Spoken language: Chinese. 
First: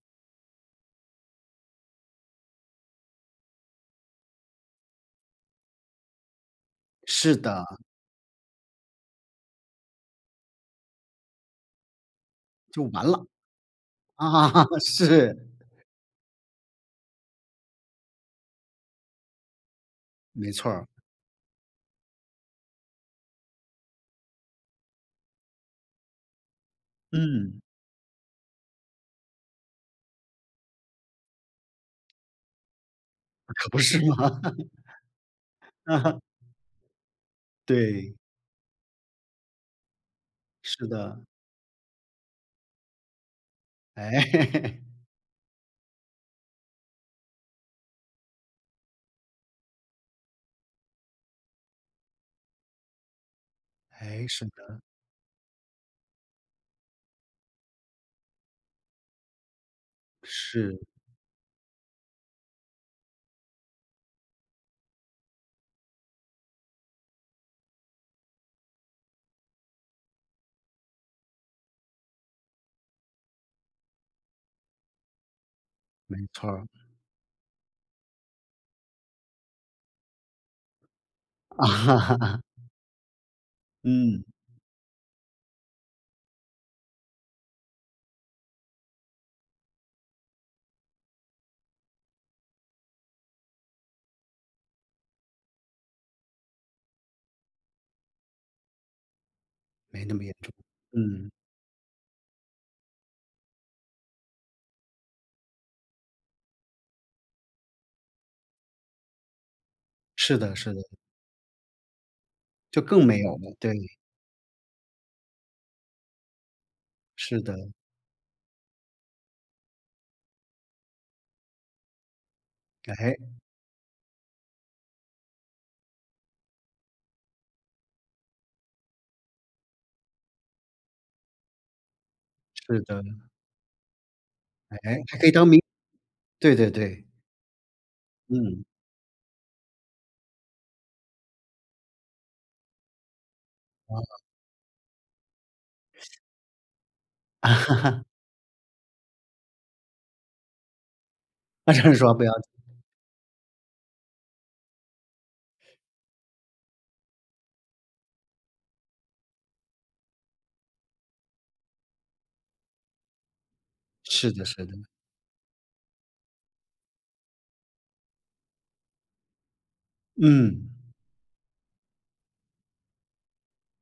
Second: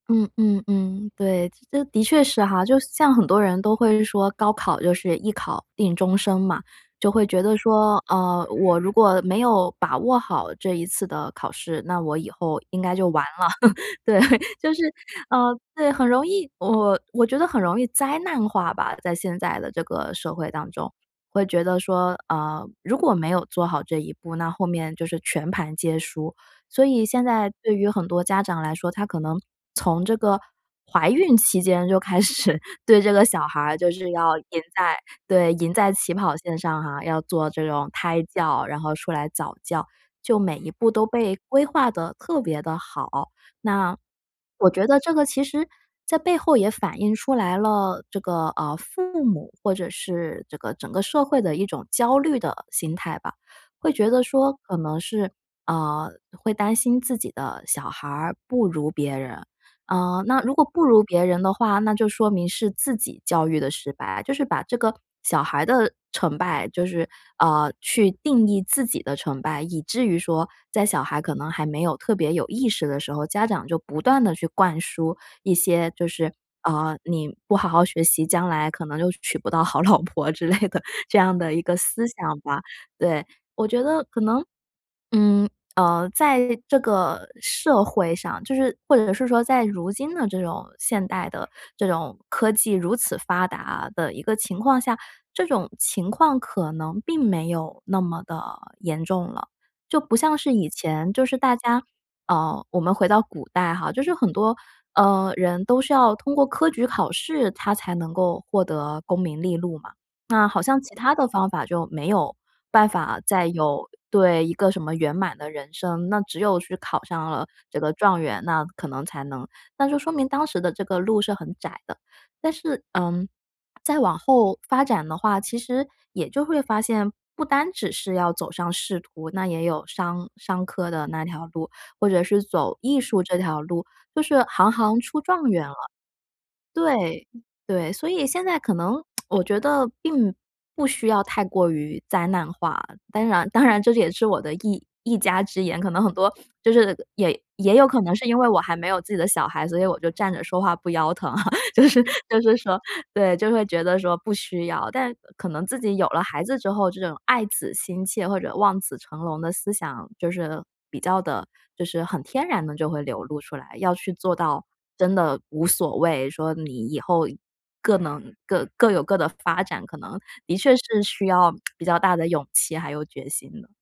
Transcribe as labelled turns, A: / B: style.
A: 嗯嗯嗯，对，这的确是哈。就像很多人都会说，高考就是一考定终生嘛。就会
B: 是
A: 觉得
B: 的。
A: 说，嗯，我如果没有把握好这一次的考试，那我以后应
B: 就
A: 该
B: 完
A: 就完
B: 了。
A: 了。对，
B: 啊，
A: 就是
B: 是。
A: 呃，对，很容易我我觉得很容易灾难化吧，在现在的这个社会
B: 没错
A: 当
B: 儿。
A: 中，会觉得说，呃，如果没有做好这一步，那后面就是全盘皆输。所以现在
B: 嗯。
A: 对于很多家长来说，他可能从这个怀孕期间就开始对这个小
B: 可
A: 孩
B: 不
A: 就
B: 是
A: 是要
B: 嘛！
A: 赢在对，赢在起 跑线上哈，要做这种
B: 对。
A: 胎教，然后出来早教。就每一
B: 是
A: 步都
B: 的。
A: 被规划得特别地好。那
B: 哎。
A: 我 觉得这个其实在背后也反映出来了，这个，呃，父母或者是这个整个社会的一种焦虑的心态吧。会觉得
B: 诶，是
A: 说可
B: 的。
A: 能是，嗯，会担心自己的小孩儿不如别人。嗯，那如果
B: 是。
A: 不如别人的话，那就说明是自己教育得失败，就是把这个小孩的成败就是呃，去定义自己的成败。以至于说，在小孩可能还没有特别有意识的时候，家长就不断地去灌输一些就
B: 没
A: 是，
B: 错儿。
A: 呃，“你不好好学习，将来可能就娶不到好老婆”之类的这样的一个思想吧，对。我觉得可
B: 嗯。
A: 能，嗯，呃，在这个社会上就是或者是说，在如今的这种现代的这种科技如此发达的一个情况下，这种情况可能并没有那么地严重了。就
B: 没那
A: 不
B: 么严
A: 像
B: 重，
A: 是以前，就
B: 嗯。
A: 是大家呃，我们回到古代哈，就是很多，呃，人都是要通过科举考试，他才能够获得功名利禄嘛。
B: 是
A: 那
B: 的
A: 好
B: 是
A: 像
B: 的。
A: 其它的方法就没有
B: 就
A: 办
B: 更没
A: 法
B: 有
A: 再
B: 了，
A: 有
B: 对。
A: 对，一个什么圆满的人生，那只有去考上
B: 是
A: 了
B: 的。
A: 这个状元，那可能才能那就说明当时的这个路是很窄的。但是，嗯，
B: 诶。
A: 再往后发展的话，其实也就会发现，不单只是要走上仕途，那也有商商科的那条路，或者是走
B: 是
A: 艺
B: 的。
A: 术这条路，就是行行
B: 诶，还
A: 出
B: 可以
A: 状
B: 当名
A: 元了。
B: 对对对。
A: 对，对，所以现在
B: 嗯。
A: 可能 我觉得并不需要太过于灾难化。当然当然这也
B: 嗯。
A: 是我的一一家之言，可能很多就是也也有可 能是因为我还没有自己的小孩，所以我就站着说话不腰疼啊，
B: 啊，站
A: 就
B: 着
A: 是
B: 说话不腰
A: 就是说
B: 疼。
A: 对，就会觉得说不需要。但可能自己有了孩子之后，这种爱子心切或者望子成龙的思想就是比较地就是很天然地就会流露出来。要去
B: 是
A: 做
B: 的
A: 到
B: 是的。
A: 真的无所谓，说你以后更能各各有各的发展，可能的
B: 嗯。
A: 确是需要 比较大的勇气，还有决心的。